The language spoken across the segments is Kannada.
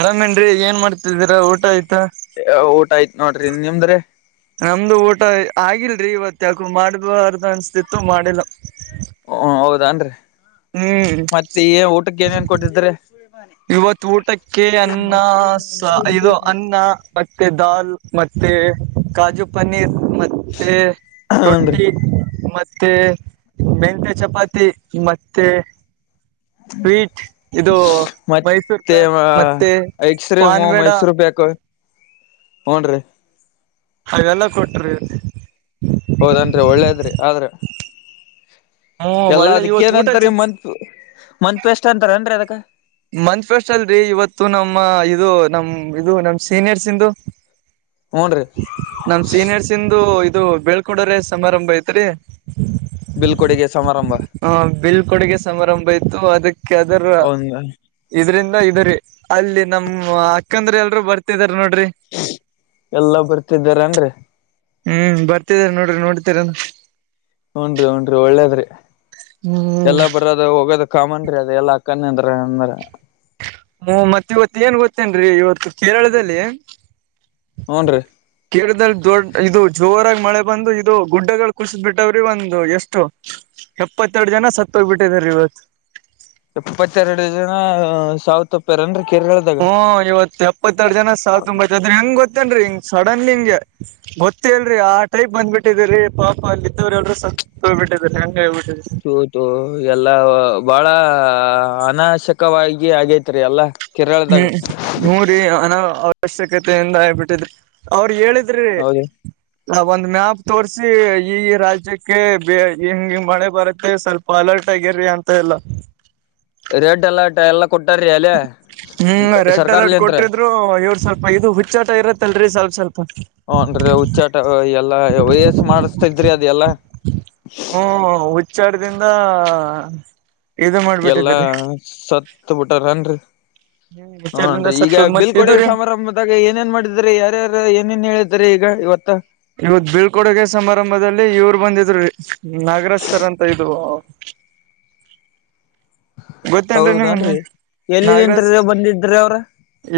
ಅರಾಮೇನ್ರಿ ಏನ್ ಮಾಡ್ತಿದ್ದೀರಾ ಊಟ ಆಯ್ತ ಊಟ ಆಯ್ತ್ ನೋಡ್ರಿ ನಿಮ್ದ್ರೆ ನಮ್ದು ಊಟ ಆಗಿಲ್ರರಿ ಇವತ್ ಯಾಕು ಮಾಡಬಾರ್ದ ಅನ್ಸ್ತಿತ್ತು ಮಾಡಿಲ್ಲ ಹ ಹೌದಾನ್ರಿ ಹ್ಮ್ ಮತ್ತೆ ಏ ಊಟಕ್ಕೆ ಏನೇನ್ ಕೊಟ್ಟಿದ್ರೆ ಇವತ್ ಊಟಕ್ಕೆ ಅನ್ನ ಇದು ಅನ್ನ ಮತ್ತೆ ದಾಲ್ ಮತ್ತೆ ಕಾಜು ಪನ್ನೀರ್ ಮತ್ತೆ ಹನ್ರಿ ರೊಟ್ಟಿ ಮ ಮತ್ತೆ ಮೆಂತೆ ಚಪಾತಿ ಮತ್ತೆ ಸ್ವೀಟ್ ಇದು ಮೈಸೂರ್ ಪ್ಯಾಕ್ ಮತ್ತೇವ ಮತ್ತೆ ಐಕ್ಸ್ ಮಮ್ ಪಾನ್ಬೇಡ ಐಸ್ರ ಬೇಕು ಹನ್ ಹಾಗೆಲ್ಲ ಕೊಟ್ರಿ ಹೌದನ್ರಿ ಒಳ್ಳೇದ್ರಿ ಆದ್ರ ಹ್ಮ್ ಎಲ್ಲಾ ಒಳ್ಳೆ ಅದಕ್ಕ ಇವತ್ ಏನಂತರಿ ಊಟ ಮಂತ್ ಮಂತ್ ಪೇಸ್ಟ್ ಅಂತಾರ ಅನ್ರಿ ಅದಕ್ಕ ಮಂ ಫಸ್ಟ್ ಅಲ್ರರಿ ಇವತ್ತು ನಮ್ಮ ಇದು ನಮ್ ಇದು ನಮ ಸೀನಿಯರ್ಸ್ ಇಂದು ಹೂನ್ರಿ ನಮ್ ಸೀನಿಯರ್ಸ್ ಇಂದು ಇದು ಬೆೇಳ್ಕೊಂಡ್ರ ಸಮಾರಂಭ ಐತ್ರಿ ಬಲ್ ಕೊಡೆಗೆ ಹ ಬಿಲ್ ಕೊಡುಗೆ ಸಮಾರಂಭ ಇತತ್ತು ಅದಕ್ಕೆ ಅದರ ಹನ್ ಇದ್ರಂದ ಇದರಿ ಅಲ್ಲಿ ನಮ್ಮ್ ಅಕ್ಕಂದ್ರ ಎಲ್ರುೂ ಬರ್ತಿದ ಎಲ್ಲಾ ಬರ್ತಿದ್ದಾರನ್ರಿ ಹ್ಮ್ ಬರ್ತಿದಾರ ನೋಡ್ರ ನೋಡಿತರ ಹನ್ರಿ ಹನ್ರರಿ ಒಳ್ಳೇದ್ರಿ ಹ್ಮ್ ಎಲ್ಲಾ ಬರದ ಹೋಗೋದಕ್ ಕಾಮನ್ ಅದ ಎಲ್ಲಾ ಅಕ್ಕನ ಅಂದ್ರ ಅಂದ್ರ ಹ್ಮ ಮತ್ತತ್ ಇವತ್ತು ಏನ್ ಗೊತ್ತೇನ ಇವತ್ತು ಕೇರಳದಲ್ಲಿ ಹೂನ್ರಿ ಕೇಳಿದಲ್ಲಿ ದೊಡ್ಡ ಇದು ಜೋರ ಮಳೆ ಬಂದು ಇದು ಗುಡ್ಡಗಳು ಕುಸ್ ಬಿಿಟ್ಟವ್ರಿ ಒಂದು ಎಷ್ಟು ಎಪ್ಪತ್ತೆರಡು ಜನ ಸತ್ತ ಹೋಗ್ಬಿಟ್ಟಿದ ಇವತ್ತು ಇಪ್ಪತ್ತೆರಡು ಜನ ಸಾವವು ತೊಪ್ಪ್ಯಾರನ್ರಿ ಹಓ ಇವತ್ಪ್ಪತ್ತೆರಡು ಜನ ಸಾವಿರ ತುಂಬತ್ದ್ರ ಹೆಂಗ ಗೊತ್ತೇನ್ರರಿ ಸಡನ್ ನಿಂಗೆ ಗೊತ್ತೇಲ್ರರಿ ಆ ಟೈಪ್ ಬಂದ್ಬಿಟ್ಟಿದ್ರೀ ಪಾಪ ಅಲ್ಲಿಿದ್ದವ್ರ ಎಲ್ರು ಸ ಹೋಗ್ಬ ಬಿಟ್ಟಿದ್ರರಿ ಹಂಗ ಆಗ್ಬಿಟ್ಟಿದ್ರಿ [unintelligible] ಎಲ್ಲ ಬಾಳ ಹ ಅನಶ್ಯಕವಾಗಿ ಆಗೇತ್ರಿ ಎಲ್ಲ ಹ್ಮ್ ಹು ರಿ ಅನ ಅವಶ್ಯಕತೆಯಿಂದ ಹಬಿಟ್ಟಿದ್ರಿ ಅವ್ರ ಹೇಳಿದ ದ್ರಿ ಹೌದು ನ ಒಂದ್ ಮ್ಯಾಪ್ ತೋರಿಸಿ ಈ ರಾಜ್ಯಕ್ಕೆ ಹೆಂಗಗೆ ಮಳೆ ಬರುತ್ತೆ ಸ್ವಲ್ಪ ಅಲರ್ಟ್ ಟಗರಿ ಅಂತ ಎಲ್ಲ ರೆಡ್ ಅಲರ್ಟ್ ಎಲ್ಲಾ ಕೊಟ್ಟಾರೀ ಅಲೆ ಹ್ಮ್ ರೆಡ್ ಅಲರ್ಟ್ ಕೊಟ್ರಿದ್ರು ಎವ ಸ್ವಲ್ಪ ಇದು ಹುಚ್ಚಾಟ ಇರತ್ತಲ್ರಿೀ ಸ್ವಲ್ಪ ಸ್ವಲ್ಪ ಹ್ನ್ ಹುಚ್ಚಾಟ ಎಲ್ಲಾ ವಯಸ್ ಮಾಡಸ್ತ ಇದ್ರಿ ಅದೆ ಎಲ್ಲಾ ಹ್ಮ್ ಹುಚ್ಚಾರದಿಂದ ಎಲ್ಲಾ ಸತ್ ಬಿಟಾರ ನ್ರಿ ಹ್ಮ್ ಹ್ನ್ ವಿಚಾರದಿಂದ ಈಗ ಸತ್ತ ಮತ್ತ ಇದು ಬಿಲ್ಕಡೆಗೆ ರೀ ಸಮಾರಂಭದಾಗ ಏನೇನ್ ಮಾಡಿದ್ರಿ ಯಾರ್ಯಾರು ಏನೇನ್ ಹೇಳ ಆದ್ರೆ ಈಗ ಇವತ್ತ ಇವತ್ ಬೀಳ್ಕೊಡುಗೆ ಸಮಾರಂಭದಲ್ಲಿ ಇವ್ರು ಬಂದಿದ್ರು ನಾಗರಾಜ ಸರ್ ಅಂತ ಇದು ಗೊತ್ತೇನ್ರಿ ನಿಂಗ ಹೌದನ್ರಿ ನಾಗರಾಜ್ ಎಲ್ಲಿಂತ್ರ ಬಂದಿದ್ರಿ ಅವ್ರ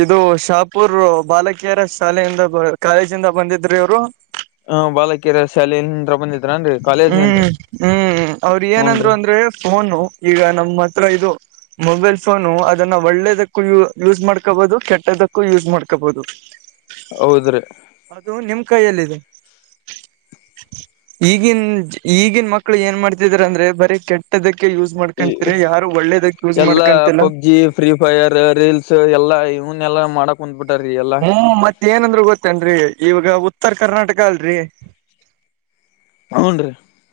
ಇದು ಶಾಪುರ್ ಬಾಲಕಿಯರ ಶಾಲೆಯಿಂದ ಕಾಲೇಜಿಂದ ಬಂದಿದ್ರಿ ಇವರು ಹ ಬಾಲಕಿರ ಶಾಲೆಲಿಂತ ಬಂದಿದ್ರನ್ರಿ ಕಾಲೇಜ್ಲಿಂತ ಹ್ಮ್ ಹ್ಮ್ ಅವ್ರ ಹು ರಿ ಏನಂದ್ರು ಅಂದ್ರೆ ಫೋನು ಈಗ ನಮ್ಮ್ ಹತ್ರ ದು ಮೊಬೈಲ್ ಫೋನು ಅದನ್ನ ಒಳ್ಳೇದಕ್ಕೂ ಯೂಸ್ ಮಾಡ್ಕೋಬಹುದು ಕೆಟ್ಟದಕ್ಕೂ ಯೂಸ್ ಮಾಡ್ಕೋಬಹುದು ಹೌದ್ರಿ ಅದು ನಿಮ್ ಕೈಯಲ್ಲಿದೆ ಈಗನ್ ಈಗನ್ ಮಕ್ಳು ಏನ್ ಮಾಡ್ತಿದಾರೆ ಅಂದ್ರೆ ಬರೀ ಕೆಟ್ಟದಕ್ಕೆ ಯೂಸ್ ಈ ಮಾಡ್ಕೊಂತೀರ ಯಾರ ಎಲ್ಲಾ ಪಬ್ಜಿ ಫ್ರೀ ಫೈರ್ ರೀಲ್ಸ್ ಎಲ್ಲಾ ಇವನ್ ಎಲ್ಲಾ ಮಾಡಕ್ ಕುಂದ್ಬಿಟ್ಟು ಹ್ಮ ಮತ್ತ ಏನಂದ್ರು ಗೊತ್ತೇನ್ರಿ ಇವಾಗ ಉತ್ತರ ಕರ್ನಾಟಕ ಗಲ್ ರೀ ಹುನ್ರಿ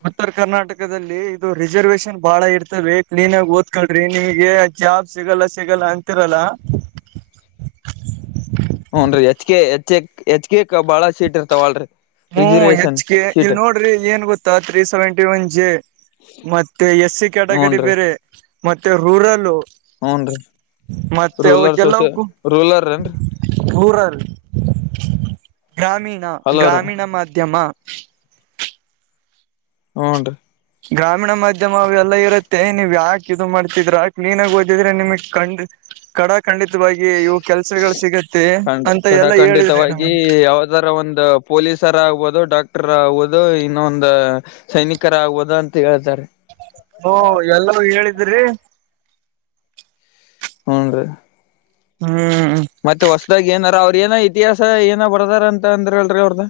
ಉತ್ತರ ಕರ್ನಾಟಕದಲ್ಲಿ ಇದು ರಿಸರ್ವೇೇಶನ್ ಬಾಳ ಇರ್ತದೆ ಕ್ಲೀನ್ ಆಗಿ ಓದ್ಕಳ್ರಿ ನಿಮಗೆ ಜಾಬ್ ಸಿಗಲ್ಲ ಸಿಗಲ್ಲ ಅಂತಿರಲ್ಲ ಹುನ್ರಿ ಹೆಚ್ ಕೆ ಹೆ ಹೆಚ್ ಕೆ ಬಾಳ ಸೀಟ್ ಇರ್ತಾವಳರಿ ಹ್ಮ್ ಹೆಚ್ ಕೆ ಇಲ್ ನೋಡ್ರಿ ಏನ್ ಗೊತ್ತಾ ತ್ರೀ ಸೆವೆಂಟಿ ಒನ್ ಜೆ ಮತ್ತೆ ಎಸ್ ಸಿ ಕ್ಯಾಟಗರಿ ಬೇರೆ ಮತ್ತೆ ರೂರಲ್ ಹ್ನ್ ರೀ ಮತ್ತೆ ಅವಕ್ಕೆಲ್ಲಕ್ಕೂ ಏನ್ರಿ ಊರಲ್ಲಿ ಗ್ರಾಮೀಣ ಹಲೋ ರೀ ಗ್ರಾಮೀಣ ಮಾಧ್ಯಮ ಹ್ನ್ ರೀ ಗ್ರಾಮೀಣ ಮಾಧ್ಯಮ ಅವೆಲ್ಲಾ ಇರುತ್ತೆ ನೀವ ಯಾಕೆ ಇದು ಮಾಡ್ತಿದ್ರ ಕ್ಲೀನ್ಗ ಓದಿದ್ರೆ ನಿಮಗ್ ಕಂಡ ಕಡಕ್ ಖಂಡಿತವಾಗಿ ಇವು ಕೆಲ್ಸಗಳು ಸಿಗತ್ತೆ ಖಂಡ ಅಂತ ಕಡ ಎಲ್ಲಾ ಹೇಳಿದ್ರೆ ನಮ ಖಂಡಿತವಾಗಿ ಯಾವ್ದಾರ ಒಂದು ಪೊಲೀಸರ ಆಗ್ಬಹುದು ಡಾಕ್ ಟರ್ ಆಗದು ಇನ್ನೊಂದ ಸೈನಿಕರ ಆಗದು ಅಂತ ಹೇಳ್ತಾರೆ ಓ ಎಲ್ಲರೂ ಹೇಳಿದ್ರಿ ಹ್ನ್ ರೀ ಹ್ಮ್ ಮತ್ತೆ ಹೊಸದಾಗ ಏನಾರ ಅವ್ರ ಏನ ಇತಿಹಾಸ ಏನ ಬರದಾರ ಅಂತ ಅಂದ್ರ ಹೇಳರಿ ಅವ್ರದ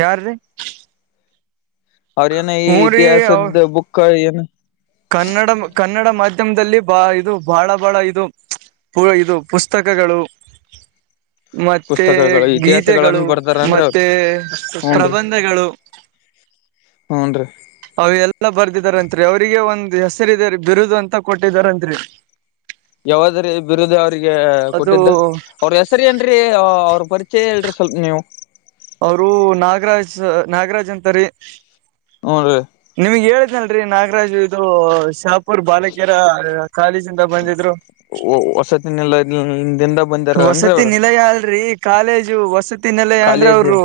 ಯಾರ ರೀ ಅವ್ರೇಏನ ಈ ಅವ ಇತಿಹಾಸದ ಬುಕ್ ಏನು ಕನ್ನಡ ಕನ್ನಡ ಮಾಧ್ಯಮದಲ್ಲಿ ಬಾ ಇದು ಬಹಳ ಬಹಳ ಇದು ಪೂ ಇದು ಪುಸ್ತಕಗಳು ಮತ್ತೆ ಪುಸ್ತಕಗಳು ಇತಿಹಾಸಗಳನ್ನ ಗೀತೆಗಳು ಬರ್ದಾರನ್ರಿ ಅವ್ರು ಮತ್ತೆ ಪ್ರಬಂಧಗಳು ಹು ಅಂನ್ರಿ ಅವ ಎಲ್ಲ ಬರ್ದಿದಾರತ್ರಿ ಅವ್ರಿಗೆ ಒಂದ್ ಹೆಸರಿದೆ ಬಿರುದು ಅಂತ ಕೊಟ್ಟಿದಾರಂರಿ ಯಾವಾದ್ರೀ ಬಿರುದ ಅವ್ರಿಗೆ ಅದು ಕೊಟ್ಟಿದ್ದ ಅವ್ರ ಹೆಸರಿ ಏನ್ರರಿ ಅವ್ರ ಪರಿಚಯ ಹೇಳ್ರಿ ಸಟ್ ನೀವು ಅವರು ನಾಗರಾಜ್ ನಾಗರಾಜ್ ಅಂತರಿೀ ಹೂನ್ರಿ ನಿಮ್ಗ್ ಹೇಳ ನಲ್ರಿ ನಾಗರಾಜು ಇದು ಶಾಪ್ ೂರ್ ಬಾಲಕಿಯರ ಕಾಲೇಜಿಂದ ಬಂದಿದ್ರು ಹಾ ವಸತಿ ನಿಲಯ ಅಲ್ರರಿ ಕಾಲೇಜು ವಸತಿ ನಿಲಯ ಅಂದ್ರ ಕಾಲೇಜ್ ಅವರು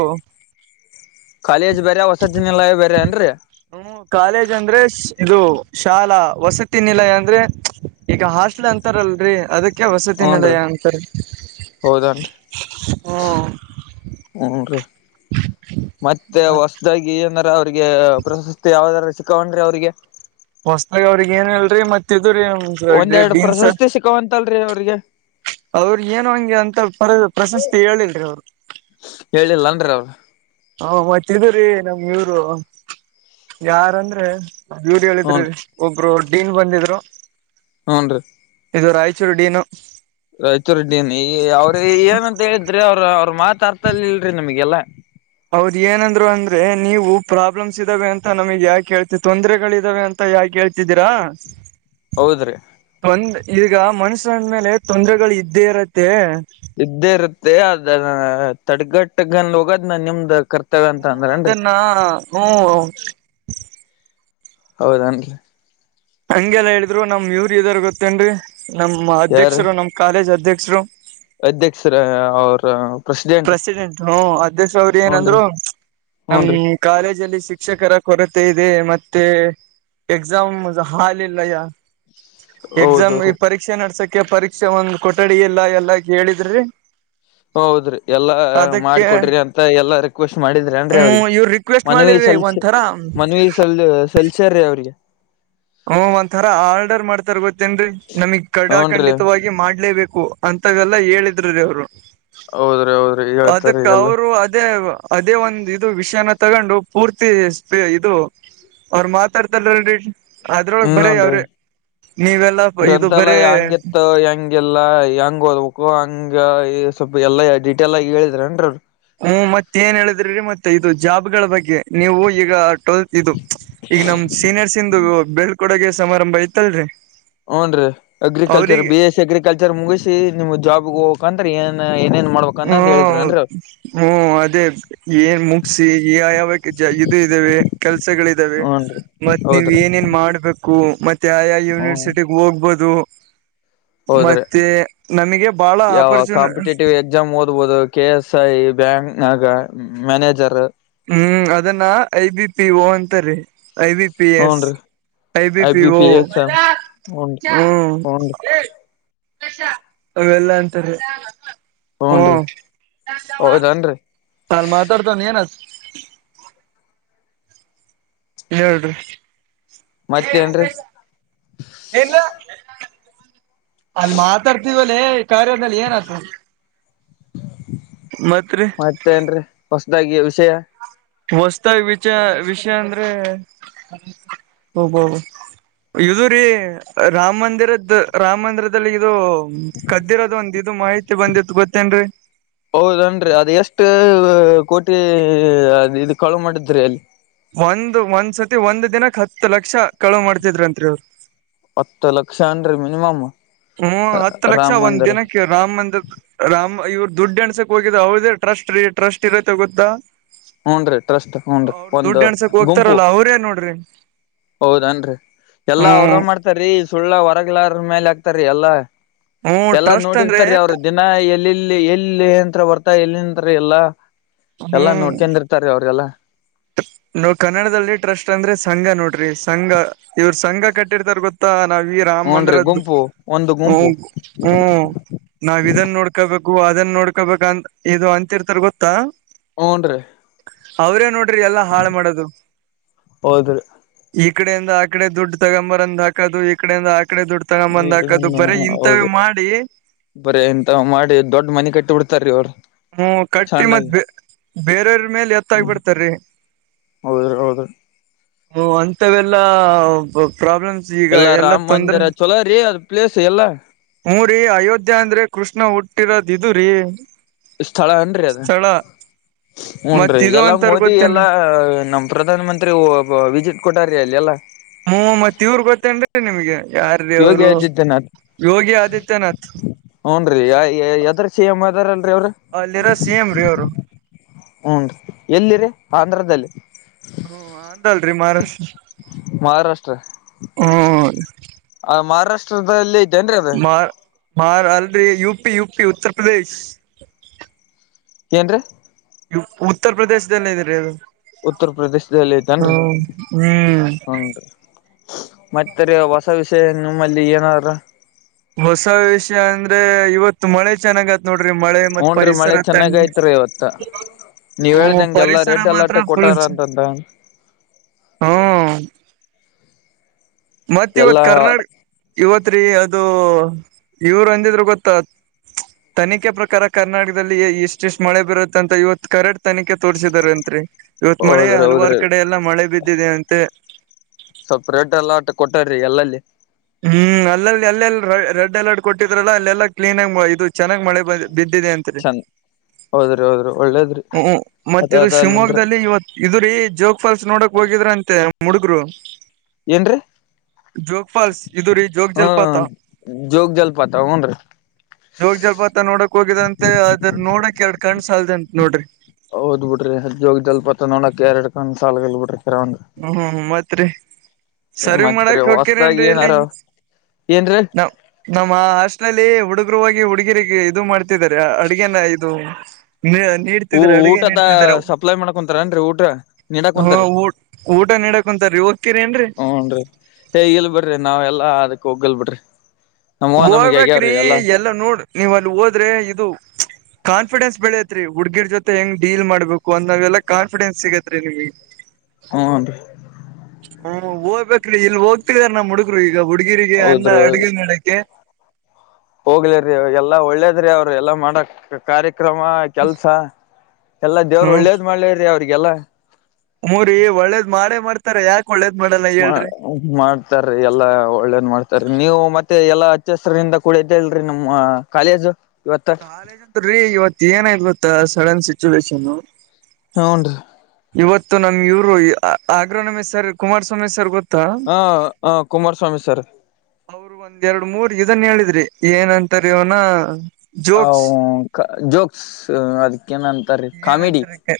ಕಾಲೇಜ್ ಬೇರೆ ವಸತಿ ನಿಲಯ ಬೇರೆೇನ್ರಿ ಹ್ಮ ಕಾಲೇಜ್ ಅಂದ್ರೆ ಇದು ಶಾಲಾ ವಸತಿ ನಿಲಯ ಅಂದ್ರೆ ಈಗ ಹಾಸ್ಟ್ಲ್ ಅಂತಾರಲ್ರರಿ ಅದಕ್ಕೆ ಹೂನ್ರಿ ವಸತಿನಲಯ ಅಂತಾರ ಹನ್ ರೀ ಮತ್ತೆ ಮತ್ ಹೊಸದಾಗಿ ಏನಾರ ಅವಿಗೆ ಪ್ರಶಸ್ತಿ ಯಾವ್ದಾದ್ ಸಿಕ್ಕೊಂಡ್ರಿ ಅವ್ರಿಗೆ ಹೊಸತಾಗ ಅವ್ರಗ ಏನ್ ಹೇಳಲ್ರರಿ ಮತ್ತೆ ಒಂದೆರಡು ನ್ಸರ್ ಪ್ರಶಸ್ತಿ ಸಿಕ್ಕವಂತಲ್ರಿ ಅವ್ರಿಗೆ ಅವ್ರ ಏನು ಹಂಗೆ ಅಂತ ಪರ ಪ್ರಶಸ್ತಿ ಹೇಳಿಲ್ರಿ ಅವ್ರು ಹೇಳಿಲ್ಲ ಅನ ರಿ ಅವರು ಹ ಮತ್ತಿದ್ರೀ ನಮ್ ಇವರು ಯಾರಂದ್ರೆ ಯೂರಿ ಹೇಳಿದ್ರಿ ಹೂನ್ರಿ ಒಬ್ರು ಡೀನ್ ಬಂದಿದ್ರು ಹ್ನ್ ರೀ ಇದು ರಾಯಚೂರು ಡೀನು ರಾಯಚೂ ರಡ್ಡ ಅವ್ರ ಏನಂತ ಹೇಳಿದ್ರೆ ಅವ್ರ ಮಾತ ಅರ್ತಲ್ ಇಲ್ರರಿ ನಿಮಗೆಲ್ಲಾ ಹೌದ್ ಏನಂದ್ರು ಅಂದ್ರೆ ನೀವು ಪ್ರಾಬ್ಲಮ್ಸ್ ಇದ್ದಾವೆ ಅಂತ ನಮಗ್ ಯಾಕ ಹೇಳ್ತಿ‌ ತೊಂದ್ರರೆಗಳ ಇದಾವೆ ಅಂತ ಯಾಕೆ ಹೇಳ್ತಿದ್ದೀರಾ ಹೌದ್ರೀ ಒಂದ ಈಗ ಮನುಷ್ಯರಂದ ಮೇಲೆ ತೊಂದ್ರರೆಗಳು ಇದ್ದೇ ಇರತ್ತೆ ಇದ್ದೇ ಇರುತ್ತೆ ಅದ ತಡ್ಗಟ್ಟಗನ್ ಹೋಗದ್ ನಾ ನಿಮ್ದ ಕರ್ ಹ್ಮ್ ಅದನ್ನ ಹ್ಮ್ ಹೌದನ್ ಹಂಗೆಲ್ಲಾ ಹೇಳಿದ್ರು ನಮ್ ಇವ್ರು ಇದಾರ ಗೊತ್ತೇನ್ರಿ ನಮ್ಮ್ ಯಾರೀ ಅಧ್ಯಕ್ಷರು ನಮ್ ಕಾಲೇಜ್ ಅಧ್ಯಕ್ಷ ಮಶರು ಅಧ್ಯಕ್ಷರ ಅವ್ರ ಪ್ರೆಸಿಡೆಂಟ್ ಹ ಅಧ್ಯಕ್ಷ ಅವ್ರ ಏನಂದ್ರು ಹೂನ್ರಿ ನಮ ಹೂನ್ರಿ ಕಾಲೇಜಲ್ಲಿ ಶಿಕ್ಷಕರ ಕೊರತೆ ಇ ಇದೆ ಮತ್ತೆ ಎಕ್ಸಾಮ್ ಹಾಲ ಇಲ್ಲಯ ಎಕ್ಸಾಮ್ ಈ ಹೌದೌರಿ ಪರೀಕ್ಷೆ ನಡ್ಸಕ್ ಕ ಪರೀಕ್ಷೆ ಒಂದ್ ಕೊಠಡಿ ಇಲ್ಲ ಎಲ್ಲ ಕೇಳಿದ್ರಿ ಹೌದ್ರಿ ಎಲ್ಲಾ ಮಾಡಕೊಟ್ರರಿ ಅಂತ ಎಲ್ಲಾ ರಿಕ್ವೆಸ್ಟ್ ಮಾಡಿದ್ರಿ ಏನ್ರಿ ಹ್ಮ್ ಅವ್ರಿಗೆ ಇವ್ರ ರಿಕ್ವೆಸ್ಟ್ ಮನವಿ ಮಾಡಿರಿ ಸಲ್ಸ ಒಂಥರ ಮನ್ವಿ ಸಲ್ ಸೆಲ್ಸರ್ರಿ ಅವ್ರಿಗೆ ಹ್ಮ ಒಂಥರ ಆರ್ಡರ್ ಮಾಡ್ತಾರ ಗೊತ್ತೇನ ರೀ ನಮಗ್ ಹೂನ್ರಿ ಕಡಖಂಡಿತವಾಗಿ ಮಾಡ್ಲೇಬೇಕು ಅಂತ ಅಂತಾಗಲ್ಲಾ ಹೇಳಿದ್ರರು ರೀ ಅವರು ಹೌದ್ರಿ ಹೌದ್ರಿ ಹೇಳ್ತಾರೀ ಅದಕ್ಕ ಎಲ್ಲ ಅವರು ಅದೇ ಅದೇ ಒಂದ ಇದು ವಿಷಯನ ತಗೊಂಡು ಪೂರ್ತಿ ಇದು ಅವರು ಮಾತಾಡ್ತಾರಲ್ರಿ ಅದ್ರೊಳಗೆ ಬರ ಅವ್ರೆ ಗ್ರಂಥ ಎಲ್ಲ ಹೆಂಗ ಇತ್ತು ಹೆಂಗಗೆಲ್ಲ ಹೆಂಗ ಓದ್ಬೇಕು ಹಂಗ ಹಂಗ ಈ ಸ್ವಲ್ಪ ಎಲ್ಲಾ ಡಿಟೇಲ್ ಆಗ ಹೇಳಿದ್ರ ಏನ್ರಿೀ ಹ್ಮ್ ಮತ್ತ ಏನ್ ಹೇಳಿದ್ರಿರಿ ಮತ್ತೆ ಇದು ಜಾಬ್ ಗಳ ಬಗ್ಗೆ ನೀವು ಈಗ ಟ್ವೆಲ್ತ್ ಇದು ಈಗ ನಮ್ ಸೀನಿಯರ್ಸ್ ಇಂದು ಬೆಳ್ಕೊಡಗೆ ಸಮಾರಂಭ ಐತಲ್ರರಿ ಹ್ನ್ರೀ ಅಗ್ರಿಕಲ್ಚರ್ ಅವ್ರಿಗೆ ಬಿ ಎಸ್ ಸಿ ಅಗ್ರಿಕಲ್ಚರ್ ಮುಗಿಸಿ ನಿಮ್ ಜಾಬ್ಗೆ ಹೋಗಕಂತರಿ ಏನ್ ಏನೇನ್ ಮಾಡ್ಬೇಕು ಅನ್ನದ್ ಹೇಳ ಹ್ಮ ಹ್ಮ್ ಅದೇ ಏನ್ ಮುಗಿಸಿ ಯ ಯಾವ ಇ ಇದಾವ ಕೆಲ್ಸ [unintelligible] ದಾವೆ ಹೂನ್ರಿ ಮತ್ ನೀವ್ ಹೌದ್ರಿ ಏನೇನ್ ಮಾಡ್ಬೇಕ ಉ ಮತ್ತೆ ಯ ಯೂನಿವರ್ಸಿಟಿಿಗೆ ಹೋಗ್ಬಹುದು ಹೌದ್ರೆ ನಮಗೆ ಬಹಳ ಯಾವ ಆಪರ್ಚುನ ಕಾಂಪಿಟೇಟಿವ್ ಎಕ್ಸಾಮ್ ಓಬಹುದು ಕೆ ಎಸ್ ಐ ಬ್ಯಾಂಕ್ [unintelligible] ಆಗ ಮ್ಯಾನೇಜರ್ ಹ್ಮ್ ಅದನ್ನ ಐ ಬಿ ಪಿ ಓ ಅಂತರಿ ಐ ಬಿ ಪಿ ಎಸ್ ಹೂನ್ರಿ ಐ ಬಿ ಪಿಒಓ [inaudible] ಹೂನ್ರಿ ಹ್ಮ್ ಹೂನ್ರಿ ಅವೆಲ್ಲಾ ಅಂತಾರೆ [inaudible] ಹೂನ್ರಿ ಹ್ಮ ಹೌದನ್ರಿ ಲ್ ಮತಾರತ ನೀನ [inaudible] ಹೇಳಏರಿ [unintelligible] ಮತ್ತೇನ್ರೀ ಏನ್ಲ ಅಲ್ಲಿ ಮಾತಾಡ್ತವಲ್ಲೇ ಕಾರ್ಯದನಲ್ಲಿ ಏನ ಆತದೆ [unintelligible] ಮತ ಏನ್ರಿ ಹೊಸದಾಗಿ ವಿಷಯ [inaudible] ಹೊಸ್ತಾಗಿ ವಿಚ ವಿಷಯ ಅಂದ್ರೆ ಹಬ [inaudible] ಇದು ರೀ ರಾಮ ಮಂದಿರದ ರಾಮ ಮಂದಿರದಲ್ಲಿ ಇದು ಹ್ಮ ಕದ್ದಿರೋದು ಒಂದ ಇದು ಮಾಹಿತಿ ಬಂದಿತ್ ಗೊತ್ತೇನ್ರರಿ ಹೌದನ್ರಿ ಅದ್ ಎಷ್ಟು ಕೋಟಿ ಇ ಕಾಳು ಮಾಡಿದ್ರಿ ಅಲ್ಲಿ ಒಂದು ಒಂದ್ ಸತಿ ಒಂದು ದಿನಕ್ಕೆ ಹತ್ತು ಲಕ್ಷ ಕಳವ ಮಾಡ್ತಿದ್ರ ಅಂತ್ರಿ ಅವರು ಹತ್ತು ಲಕ್ಷ ಅನ್ರಿ ಮಿನಿಮಮ್ ಹ್ಮ ಹತ್ತು ರಾಮ ಲಕ್ಷ ಒಂದ್ ಮಂದಿರ ದಿನಕ್ಕೆ ರಾಮ್ ಅಂದ ರಾಮ ಇವ್ ದುಡ್ಡು ಎಣಸಕ್ ಹೋಗಿದ ಹೌದೇ ಟ್ರಸ್ಟ್ ರೀ ಟ್ರಸ್ಟ್ ಇರತ್ತೆ ಗೊತ್ತಾ ಹೂನ್ರಿ ಟ್ರಸ್ಟ್ ಹೂನ್ರಿ ಅವರು ಒಂದು ದುಡ್ಡು ಎಣಸಕ್ ಹೋಗ್ತಾರಲ್ಲ ಅವ್ರೇನ್ ನೋಡ್ರಿ ಹೌದನ್ರರಿ ಎಲ್ಲಾ ಅವ್ರ ಹ್ಮ್ ಮಾಡ್ತಾರೀ ಸುಳ್ಳ ಹೊರಗ್ಲಾರ ಮೇಲೆ ಹಾಕ್ತಾರೀ ಎಲ್ಲಾ ಹ್ಮ್ ಎಲ್ಲಾ ಟ್ರಸ್ಟ್ ಅಂದ್ರೆ ನೋಡಿರ್ತಾರ ಅವರು ದಿನ ಎಲ್ಲಿ ಎಲ್ಲಿ ಎಲ್ಲಿ ತ್ರರ ಬರ್ತಾ ಎಲ್ಲಿಂತರ ಎಲ್ಲ ಎಲ್ಲಾ ನೋಡ್ಕೊಂಡ್ ಇರ್ತಾರೀ ಅವ್ರಿಗೆಲ್ಲಾ ನೋ ಕನ್ನಡದಲ್ಲಿ ಟ್ರಸ್ಟ್ ಅಂದ್ರೆ ಸಂಘ ನೋಡ್ರಿ ಸಂಘ ಇವ್ರ ಸಂಘ ಕಟ್ಟಿರ್ತಾರ ಗೊತ್ತಾ ನಾವ ರಾಮ ಹೂನ್ರಿ ಮಂದಿರದ್ದ ಗುಂಪು ಒಂದು ಹ್ಮ ಗುಂಪು ಹ್ಮ್ ನಾವ್ ಇದನ್ ನೋಡ್ಕೊಬೇಕು ಅದನ್ ನೋಡ್ಕೊಬೇಕ ಅಂತ ಇದು ಅಂತಿರ್ತಾರ ಗೊತ್ತಾ ಹೂನ್ರಿ ಅವ್ರೇ ನೋಡ್ರಿ ಎಲ್ಲಾ ಹಾಳ ಮಾಡೋದು ಹೌದ್ರಿ ಈ ಈ ಕಡೆಯಿಂದ ಆ ಕಡೆ ದುಡ್ಡು ತಗೊಂಬರಂದ ಹಾಕೋದು ಈ ಕಡೆಯಿಂದ ಆ ಕಡೆ ದುಡ್ತನ ಬಂದ್ ಹಾಕದು ಬರ ಇಂಥವ ಮಾಡಿ ಬರ ಇಂತ ಮಾಡಿ ದೊಡ್ಡ ಮನೆ ಕಟ್ಟಿ ಬಿಡ್ತಾರೀ ಇವ್ರು ಹ್ಮ ಕಟ್ಟಿ ಮತ್ ಬೇರೆಯವ್ರ ಮೇಲೆ ಎತ್ತ ಆಾಗಿಬಿಡ್ತಾರೀ ಹೌದ್ರಿ ಹೌದ್ರಿ ಹ ಅಂತವೆಲ್ಲಾ ಪ್ರಾಬ್ಲಮ್ಸ್ ಈಗ ಎಲ್ಲಾ ಎಲ್ಲ ರಾಮ ತೊಂದರೆೆ ಮಂದಿರ ಚಲೋ ರೀ ಅದ್ ಪ್ಲೇಸ್ ಎಲ್ಲಾ ಹಊ ರರಿ ಅಯೋಧ್ಯಾ ಅಂದ್ರೆ ಕೃಷ್ಣ ಹುಟ್ಟಿರೋದಿದರರಿ ಸ್ಥಳ ಏನ್ರಿ ಅದ ಹ್ಞನ್ರಿ ಮತ್ ಇದು ಎಲ್ಲ ಅಂತಾರ ಓದಿ ಗೊತ್ತೇನ್ರಿ ಎಲ್ಲಾ ನಮ ಪ್ರಧಾನ ಮಂತ್ರಿ ವಿಜಿಟ್ ಕೊಟಾರ ಅಲ್ಲಿ ಅಲ್ಲಾ ಹ ಮತ್ ಇವ್ರ ಗೊತ್ತೇನ್ರಿ ನಿಮ್ಗೆ ಯಾರ ರೀ ಯೋಗಿ ಅವರು ಆದಿತ್ಯನಾಥ್ ಯೋಗಿ ಆದಿತ್ಯನಾಥ್ ಹ್ನ್ರೀ ಎದರ್ಷಿ ಲ್ೀ ಅವ್ರ ಅಲ್ಲಿರೋ ಸಿ ಎಂ ರೀ ಅವರು ಹ್ೀ [unintelligible] ಎಲ್ಲಿ ರೀ ಆಂಧ್ರದ ಇದದಲ್ಲಿ [unintelligible] ಹ್ಮ ಅಂತ ಅಲ್ರಿ ಮಹಾರಾಷ್ಟ್ರ ಮಹಾರಾಷ್ಟ್ರ ಹ್ಮ್ ಆ ಮಹಾರಾಷ್ಟ್ರದಲ್ಲಿ ಜನರ ಅದ ಮಾರ [unintelligible] ಯುಪಿ ಯುಪಿ ಉತ್ತರ ಪ್ರದೇಶ್ ಏನ್ರೀ ನಿವ ಉತ್ತರ ಪ್ರದೇಶದಲ್ಲೇ ಇದಿರಿ. ಉತ್ತರ ಪ್ರದೇಶದಲ್ಲಿ ಐತನ್ರರಿ ಹ್ಮ್ ಹನ್ರಿ ಮತ್ತರಿ ಹೊಸ ವಿಷಯ ನಿಮ್ಮಲ್ಲಿ ಏನಾದ್ರ ಅದೆ ಇವತ್ತು ಮಳೆ ಚೆನ್ನಾಗಿ ಆತ್ ನೋಡ್ರಿ ಮಳೆ ಮತ್ತ ಹೂನ್ರಿ ಪರಿಸರ ಮಳೆ ಚೆನ್ನಾಗ ತಣ್ಣಗ. ಐತ್ರಿ ಇವತ್ತ ನೀವ್ ಹು ಹೇಳ್ದಂಗ ಎಲ್ಲಾ ಪರಿಸರ ರೆಡ್ ಮಾತ್ರ ಅಲರ್ಟ್ ಕೊಟ್ಟಾರ ಪ್ರಚ್ ಅಂತಂತ ಹು. ಮತ್ತ ಇವತ ಎಲ್ಲಾ ಕರ್ನಾಡ್ ಇವತ್ ರೀ ಅದ. ಅದು ಇವ್ರು ಅಂದಿದ್ರು ಗೊತ್ತ ತನಿಖೆ ಪ್ರಕಾರ ಕರ್ನಾಟಕದಲ್ಲಿ ಇಷ್ಟ ಇಷ್ಟ್ ಮಳೆ ಬರುತ್ತ ಅಂತ ಇವತ್ ಕರೆಟ್ ತನಿಖೆ ತೋರಸಿದಾರ ಅಂತ್ರಿ. ಇವತ್ ಮಳೆ ಹೌದ್ರಿ ಹಲವಾರ ಹೌದ್ರಿ ಕಡೆ ಎಲ್ಲಾ ಮಳೆ ಬಿದ್ದಿದೆ ಅಂತೆ. ಸ್ವಲ್ಪ ರೆಡ್ ಅಲಾಟ್ ಕೊಟ್ಟಾರೀ ಎಲ್ಲಲ್ಲಿ ಹು ಅಲ್ಲಲ್ಲಿ ಅಲ್ಲೆಲ್ಲಿ ರೆಡ್ ಅಲರ್ಟ್ ಕೊಟ್ಟಿದ್ರಲ್ಲ ಅಲ್ಲೆಲ್ಲ ಕ್ಲೀನ್ ಆಗ ಇದು ಚೆನ್ನಾಗ್ ಮಳೆ ಬಂದ. ಚಂದ ಹೌದ್ರಿ ಹೌದ್ರಿ ಒಳ್ಳೇದ್ರಿ ಹು ಹು ಅದ ಮತ್ತ ಇದು ಅದ ಅಲ್ಲಿಂದ್ರ ಶಿವಮೊಗ್ಗದಲ್ಲಿ ಇವತ್ ಇದ್ರೀ ಜೋಗ ಫಾಲ್ಸ್ ನೋಡಕ್ ಹೋಗಿದ್ರ ಅಂತೆ. ನಮ್ಮ ಹುಡುಗ್ರು. ಏನ್ರೀ ಜೋಗ್ ಫಾಲ್ಸ್ ಇದು ರೀ ಜೋಗ್ ಹ್ಮ ಜಲಪಾತ ಜೋಗ ಜಾಲ್ಪಾತ ಹುಂನ್ರೀ ಜೋಗ ಜಲಪಾತ ನೋಡಕ್ ಹೋಗಿದ ಅಂತೆ ಅದ್ರ ನೋಡಕ್ ಎರಡು ಕಣ್ಸ ಸಾಲ್ದಂತ್ ನೋಡ್ರಿ. ಹೌದ ಬಿಡ್ರಿ ಜೋಗ ಜಲಪಾತ ನೋಡಕ ಎರಡ್ ಕಣ್ಣ ಸಾಲಗಿಲ್ ಬಿಡ್ರಿ. ಹ್ಮ್ ಮತ್ರಿ ಸರ್ವ್ ಮತ್ತ ಮಾಡಕ್ ಹೊಸದಾಗಿ ಏನಾರ ಏನ್ರೀ ನಮ್ ನಮ್ಮ ಅಷ್ಟ. ಲ್ಲಿ ಹುಡುಗರುವಾಗಿ ಹುಡುಗಿರಿಗೆ ಇದು ಮಾಡ್ತಿದ್ದಾರೆ ಅಡುಗೆನ ಇದು ಊ ನೀಡ್ತಿದ್ದಾರೆ ಅಡುಗೆ ಊಟದ ನೀಡ್ತಿದ್ದಾರೆ ಸಪ್ಲೈ ಮಾಡಕೊಂತಾರನ್ರಿ ಊಟ ನೀಡಾಕ್ ಹ ಕುಂತಾರಿ ಊ ಊಟ ನಕ್ [inaudible] ಕುಂತಾರೀ ಹೋಗ್ತೀರಿ ಏನ್ರರಿ ಹೇ ಇಲ್ ಬಿಡ್ರಿ ನಾವ್ ಎಲ್ಲ ಅದಕ್ ಹೋಗ್ಲ್ ಬಿಡ್ರಿ ನಮ್ಮವ ನಮಗ್ ಹೋಗ್ಬೇಕ್ರಿ ಆಗ್ಯಾವ್ರಿ ಎಲ್ಲಾ ಎಲ್ಲ ನೋಡ್ ನೀವ್ ಅಲ್ಲಿ ಹೋದ್ರೆ ಇದು ಕನ್ ಕಾನ್ಫಿಡೆನ್ಸ್ ಬೆಳೆಯತ್ರಿ ಹುಡ್ಗಿಡ್ ಜೊತೆ ಹೆಂಗ್ ಡೀಲ್ ಮಾಡ್ಬೇಕು ಅಂದಾವೆಲ್ಲ ಕಾನ್ಫಿಡೆನ್ಸ್ ಸಿಗತ್ ರೀ ನಿಮಗೆ. ಹ್ಮ ರೀ ಹು ಹೋಗ್ಬೇಕ್ರಿ ಇಲ್ ಹೋಗ್ತಿದಾರ ನಮ್ಮ ಹುಡುಗ್ರು. ಈಗ ಹುಡುಗಿರಿಗೆ ಅನ್ನ ಹೌದ್ರಿ ಅಡುಗೆ ಮಾಡಕ್ಕೆ. ಹೋಗ್ಲಿರಿ ಎಲ್ಲಾ ಒಳ್ಳೇದ್ರಿ ಅವ್ರರು ಎಲ್ಲಾ ಮಾಡಕ್ ಕಾರ್ಯ. ಕ್ರಮ ಕೆಲ್ಸ ಎಲ್ಲಾ ದೇವ್ರು ಒಳ್ಳೇದ ಮಾಡ್ಲಿರಿ ಅವ್ರಿಗೆಲ್ಲ. ಹೂ ರಿ ಒಳ್ಳೇದ್ ಮಾಡೇ ಮಾಡ್ತಾರ ಯಾಕ. [unintelligible] ಮಾಡಲ್ಲ ಮಾ ಹೇಳ್ರಿ ಮಾಡ್ತಾರೀ ಎಲ್ಲಾ ಒಳ್ಳೇದ ಮಾಡ್ತಾರ ರಿ ನೀವು ಮತ್ತೆ ಎಲ್ಲಾ [unintelligible] ಅಚ್ಚ ಹಸಿರ್ ನಿಂದ ಕೂಡ ಇದ್ದೇಲ್ರಿ ನಮ್ಮ್ ಕಾಲೇಜು ಇವತ್ತ ಕಾಲೇಜ್ ಅತ್ತರೆ ಇವತ್ ಏನಗ್ತ್ತ ಸಡನ್ ಸಿಚುವೇೇಶನ್ ಹೂನ್ ರೀ. [unintelligible] ಇವತ್ತು ನಮ್ಮ ಇವರು ಈ ಆಗ್ರಮನೀ ಸರ್ ಕುಮಾರಸ್ವಾಮಿ ಸರ್ ಗೊತ್ [unintelligible] ಹಾ ಹ ಕುಮಾರ್ಸ್ವಾಮಿ ಸರ್. ಅವರು ಒಂದ್ ಎರಡ್ ಮೂರ್ ಇದನ್ ಹೇಳಿದ್ರಿ ಏನಂತಾರ ಇವನ. [unintelligible] ಜೋಕ್ಸ್ ಹ ಜೋಕ್ಸ್ ಅದಕ್ಕ ಏನಂತಾರೆೀ ಕಾಮಿಡಿ ಏನಂತಾರೆ